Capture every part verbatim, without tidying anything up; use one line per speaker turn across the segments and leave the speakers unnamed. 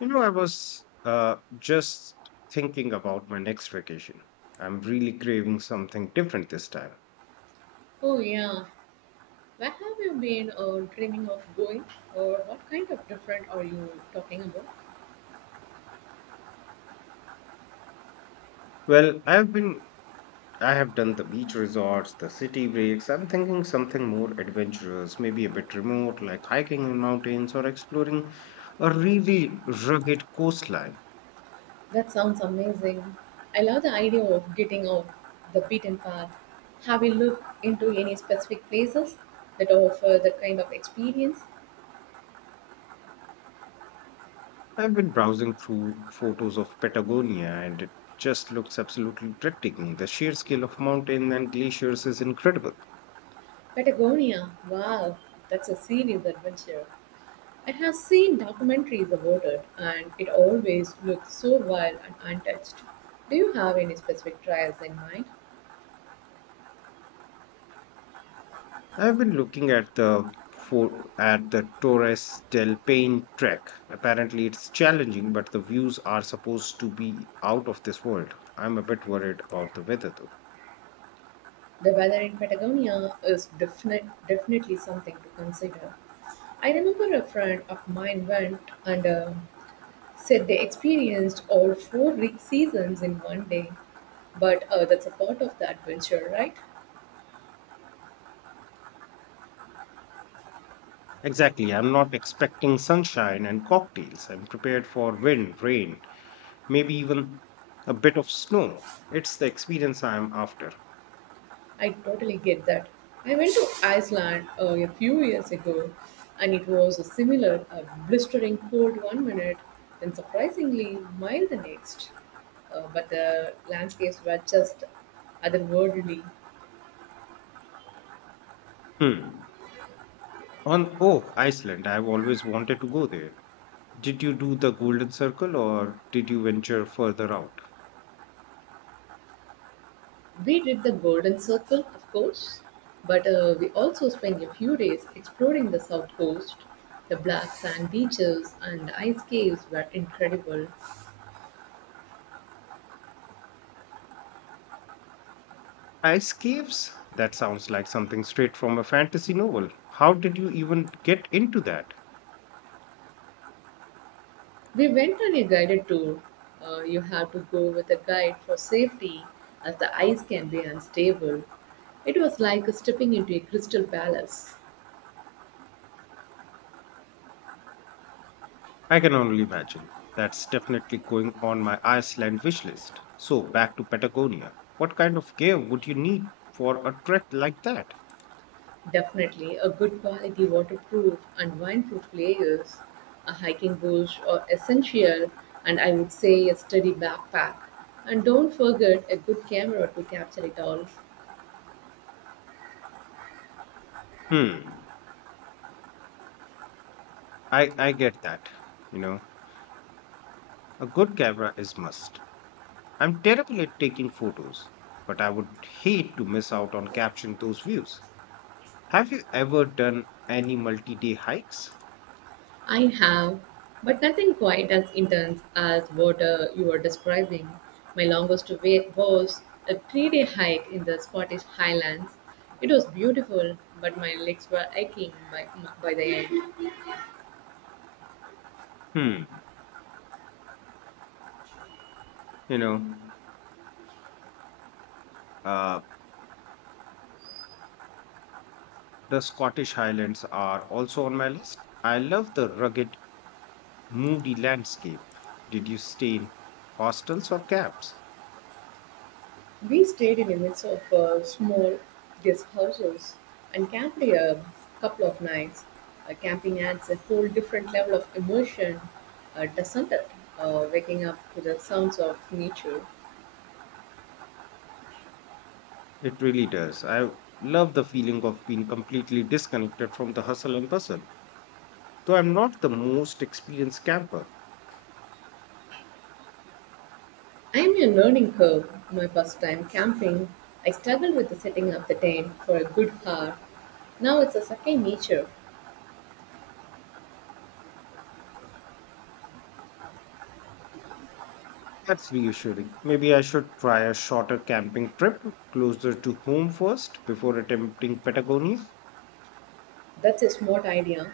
You know, I was uh, just thinking about my next vacation. I'm really craving something different this time.
Oh, yeah. Where have you been or dreaming of going? Or what kind of different are you talking about?
Well, I've been, I have done the beach resorts, the city breaks. I'm thinking something more adventurous, maybe a bit remote, like hiking in mountains or exploring a really rugged coastline.
That sounds amazing. I love the idea of getting off the beaten path. Have you looked into any specific places that offer that kind of experience?
I've been browsing through photos of Patagonia, and it just looks absolutely breathtaking. The sheer scale of mountain and glaciers is incredible.
Patagonia. Wow, that's a serious adventure. I have seen documentaries about it and it always looks so wild and untouched. Do you have any specific trials in mind?
I've been looking at the for at the Torres del Paine trek. Apparently, it's challenging, but the views are supposed to be out of this world. I'm a bit worried about the weather, though.
The weather in Patagonia is definite, definitely something to consider. I remember a friend of mine went and uh, said they experienced all four re- seasons in one day. But uh, that's a part of the adventure, right?
Exactly. I'm not expecting sunshine and cocktails. I'm prepared for wind, rain, maybe even a bit of snow. It's the experience I'm after.
I totally get that. I went to Iceland uh, a few years ago and it was a similar uh, blistering cold one minute and surprisingly mild the next. Uh, but the landscapes were just otherworldly.
Hmm. On oh, Iceland. I've always wanted to go there. Did you do the Golden Circle or did you venture further out?
We did the Golden Circle, of course, but uh, we also spent a few days exploring the south coast. The black sand beaches and the ice caves were incredible.
Ice caves? That sounds like something straight from a fantasy novel. How did you even get into that?
We went on a guided tour. Uh, you have to go with a guide for safety, as the ice can be unstable. It was like stepping into a crystal palace.
I can only imagine. That's definitely going on my Iceland wish list. So, back to Patagonia. What kind of cave would you need for a trek like that?
Definitely, a good quality waterproof and windproof layers, a hiking boots are essential, and I would say a sturdy backpack. And don't forget a good camera to capture it all.
Hmm, I, I get that. You know, a good camera is must. I'm terrible at taking photos, but I would hate to miss out on capturing those views. Have you ever done any multi-day hikes?
I have, but nothing quite as intense as what uh, you are describing. My longest wait was a three day hike in the Scottish Highlands. It was beautiful, but my legs were aching by, by the end.
Hmm. You know, uh, the Scottish Highlands are also on my list. I love the rugged, moody landscape. Did you stay in hostels or camps?
We stayed in a mess of uh, small guest houses and camped a couple of nights. Uh, camping adds a whole different level of immersion, uh, doesn't it? Uh, waking up to the sounds of nature.
It really does. I love the feeling of being completely disconnected from the hustle and bustle. Though I'm not the most experienced camper,
I'm a learning curve. My first time camping, I struggled with setting up the tent for a good hour. Now it's a second nature.
that's reassuring. Maybe I should try a shorter camping trip closer to home first before attempting Patagonia.
That's a smart idea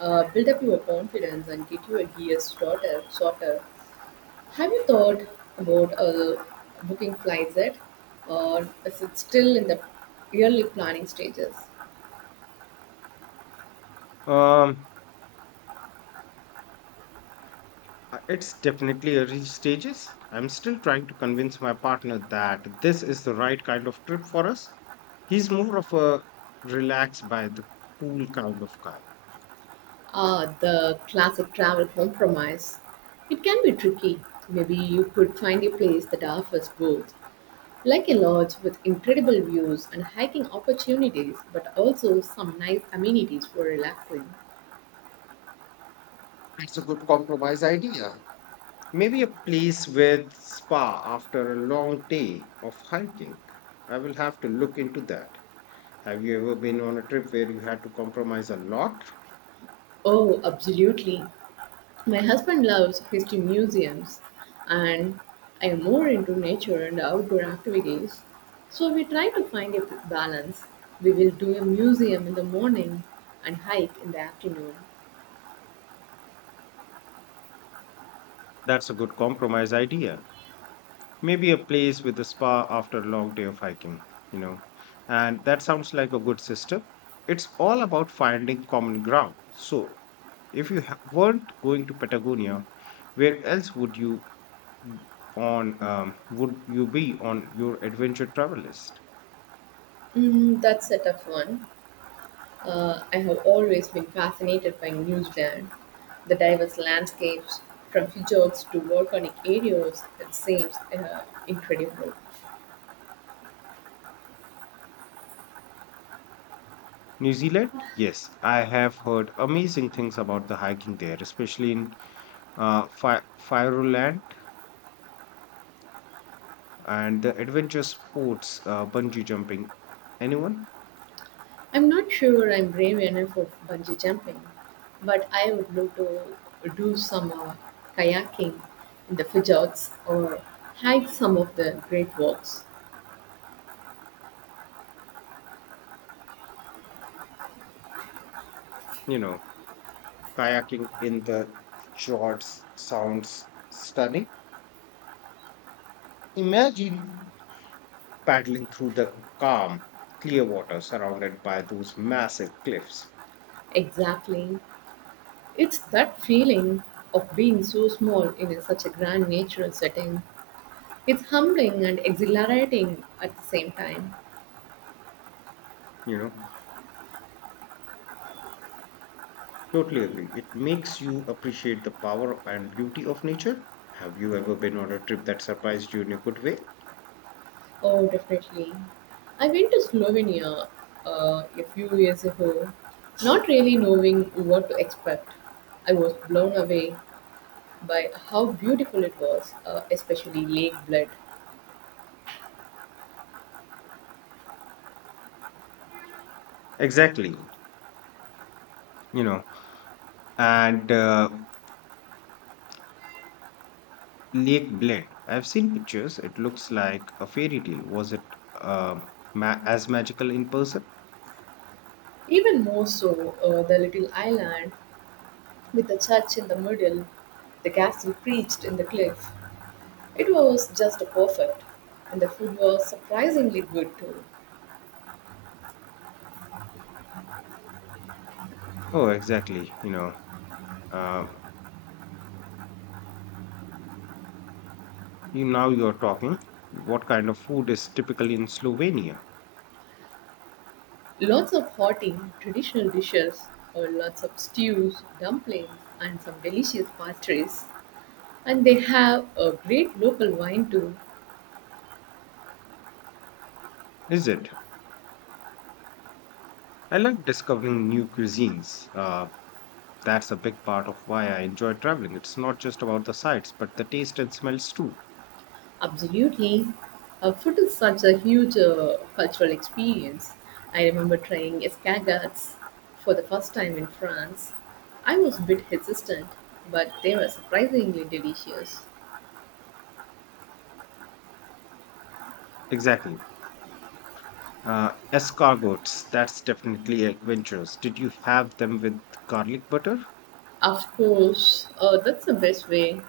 uh, build up your confidence and get your gears shorter, shorter. Have you thought about uh, booking flights yet? Or is it still in the early planning stages?
Um, Uh, It's definitely early stages. I'm still trying to convince my partner that this is the right kind of trip for us. He's more of a relaxed by the pool kind of guy.
Ah, the classic travel compromise. It can be tricky. Maybe you could find a place that offers both, like a lodge with incredible views and hiking opportunities, but also some nice amenities for relaxing.
It's a good compromise idea. Maybe a place with spa after a long day of hiking. I will have to look into that. Have you ever been on a trip where you had to compromise a lot?
Oh, absolutely. My husband loves history museums, and I am more into nature and outdoor activities. So we try to find a balance. We will do a museum in the morning and hike in the afternoon.
That's a good compromise idea. Maybe a place with a spa after a long day of hiking, you know. And that sounds like a good system. It's all about finding common ground. So, if you ha- weren't going to Patagonia, where else would you on um, would you be on your adventure travel list?
Mm, that's a tough one. Uh, I have always been fascinated by New Zealand. The diverse landscapes, from fjords to volcanic areas, it seems uh, incredible.
New Zealand? Yes, I have heard amazing things about the hiking there, especially in uh, Fi- Fireland and the adventure sports, uh, bungee jumping. Anyone?
I'm not sure I'm brave enough for bungee jumping, but I would love to do some uh, kayaking in the fjords or hike some of the great walks.
You know. Kayaking in the fjords sounds stunning. Imagine paddling through the calm, clear water surrounded by those massive cliffs.
Exactly. It's that feeling of being so small in a- such a grand natural setting. It's humbling and exhilarating at the same time.
You know, Totally agree. It makes you appreciate the power and beauty of nature. Have you ever been on a trip that surprised you in a good way?
Oh, definitely. I went to Slovenia uh, a few years ago, not really knowing what to expect. I was blown away by how beautiful it was, uh, especially Lake Bled.
Exactly. You know, and uh, Lake Bled. I've seen pictures. It looks like a fairy tale. Was it um ma- as magical in person?
Even more so, uh, the little island with the church in the middle, the castle perched in the cliff. It was just perfect, and the food was surprisingly good too.
Oh, exactly. You know, Uh, you, Now you're talking. What kind of food is typical in Slovenia?
Lots of hearty traditional dishes, or lots of stews, dumplings, and some delicious pastries. And they have a great local wine too.
Is it? I like discovering new cuisines. Uh, that's a big part of why I enjoy traveling. It's not just about the sights, but the taste and smells too.
Absolutely. Uh, food is such a huge uh, cultural experience. I remember trying escargots for the first time in France. I was a bit hesitant, but they were surprisingly delicious.
Exactly. Uh, escargots, that's definitely adventurous. Did you have them with garlic butter?
Of course, uh, that's the best way,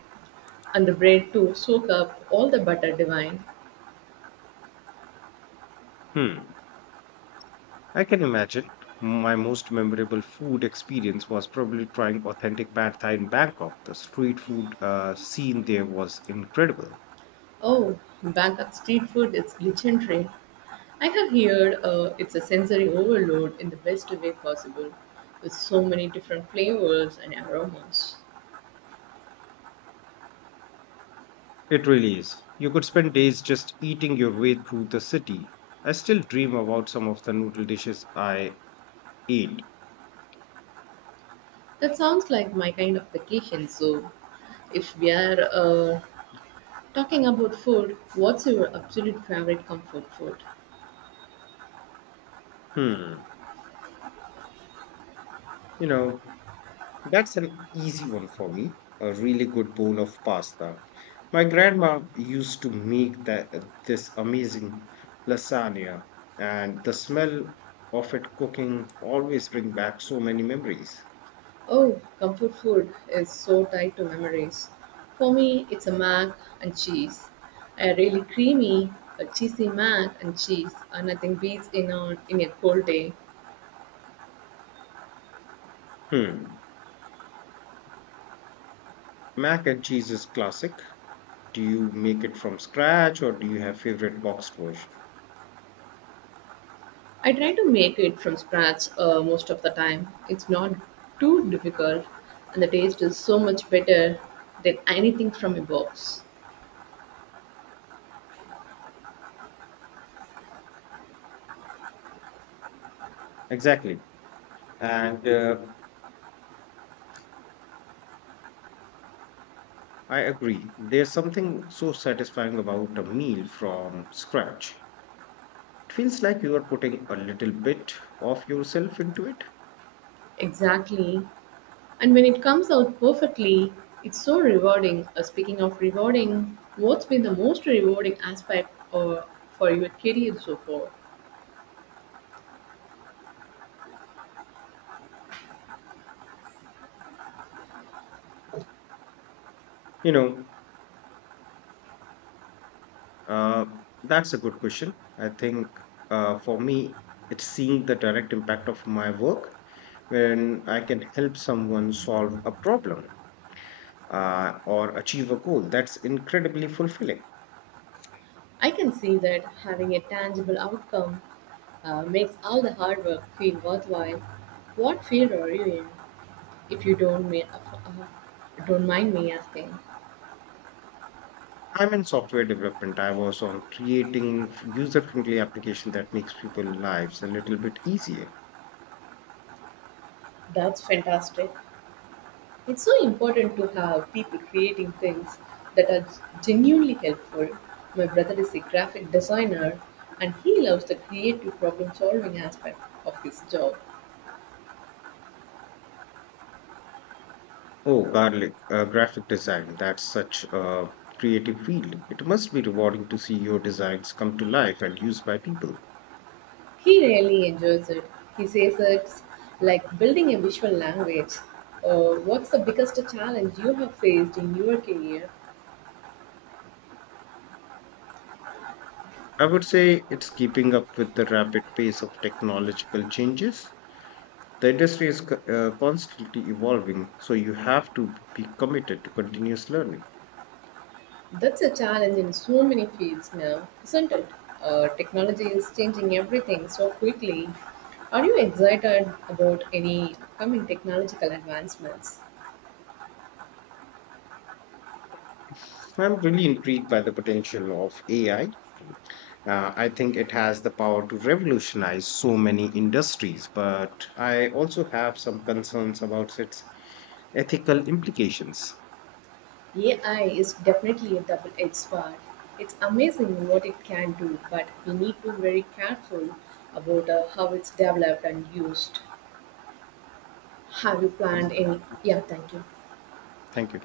and the bread to soak up all the butter divine.
Hmm. I can imagine. My most memorable food experience was probably trying authentic pad thai in Bangkok. The street food uh, scene there was incredible.
Oh, Bangkok street food is legendary. I have heard uh, it's a sensory overload in the best way possible, with so many different flavors and aromas.
It really is. You could spend days just eating your way through the city. I still dream about some of the noodle dishes I ate.
That sounds like my kind of vacation. So, if we are uh, talking about food, what's your absolute favorite comfort food?
Hmm. You know, that's an easy one for me. A really good bowl of pasta. My grandma used to make that this amazing lasagna, and the smell of it cooking always bring back so many memories.
Oh, comfort food is so tied to memories. For me, it's a mac and cheese. A really creamy, a cheesy mac and cheese, and nothing beats in on in a cold day.
Hmm. Mac and cheese is classic. Do you make it from scratch or do you have favorite boxed version?
I try to make it from scratch uh, most of the time. It's not too difficult, and the taste is so much better than anything from a box.
Exactly. And uh, I agree. There's something so satisfying about a meal from scratch. It feels like you are putting a little bit of yourself into it.
Exactly. And when it comes out perfectly, it's so rewarding. Uh, speaking of rewarding, what's been the most rewarding aspect or for your career so far?
You know, uh, that's a good question. I think uh, for me, it's seeing the direct impact of my work when I can help someone solve a problem uh, or achieve a goal. That's incredibly fulfilling.
I can see that having a tangible outcome uh, makes all the hard work feel worthwhile. What field are you in? If you don't, ma- uh, uh, don't mind me asking,
I'm in software development. I was on creating user friendly application that makes people lives a little bit easier.
that's fantastic. It's so important to have people creating things that are genuinely helpful. My brother is a graphic designer and he loves the creative problem solving aspect of his job.
Oh, garlic, uh, graphic design. That's such a creative field. It must be rewarding to see your designs come to life and used by people.
He really enjoys it. He says it's like building a visual language. Uh, what's the biggest challenge you have faced in your career?
I would say it's keeping up with the rapid pace of technological changes. The industry is co- uh, constantly evolving, so you have to be committed to continuous learning.
That's a challenge in so many fields now, isn't it? Uh, technology is changing everything so quickly. Are you excited about any upcoming technological advancements?
I'm really intrigued by the potential of A I. Uh, I think it has the power to revolutionize so many industries, but I also have some concerns about its ethical implications.
A I is definitely a double edged sword. It's amazing what it can do, but we need to be very careful about uh, how it's developed and used. Have you
Thank
planned any?
you.
Yeah, thank you.
Thank you.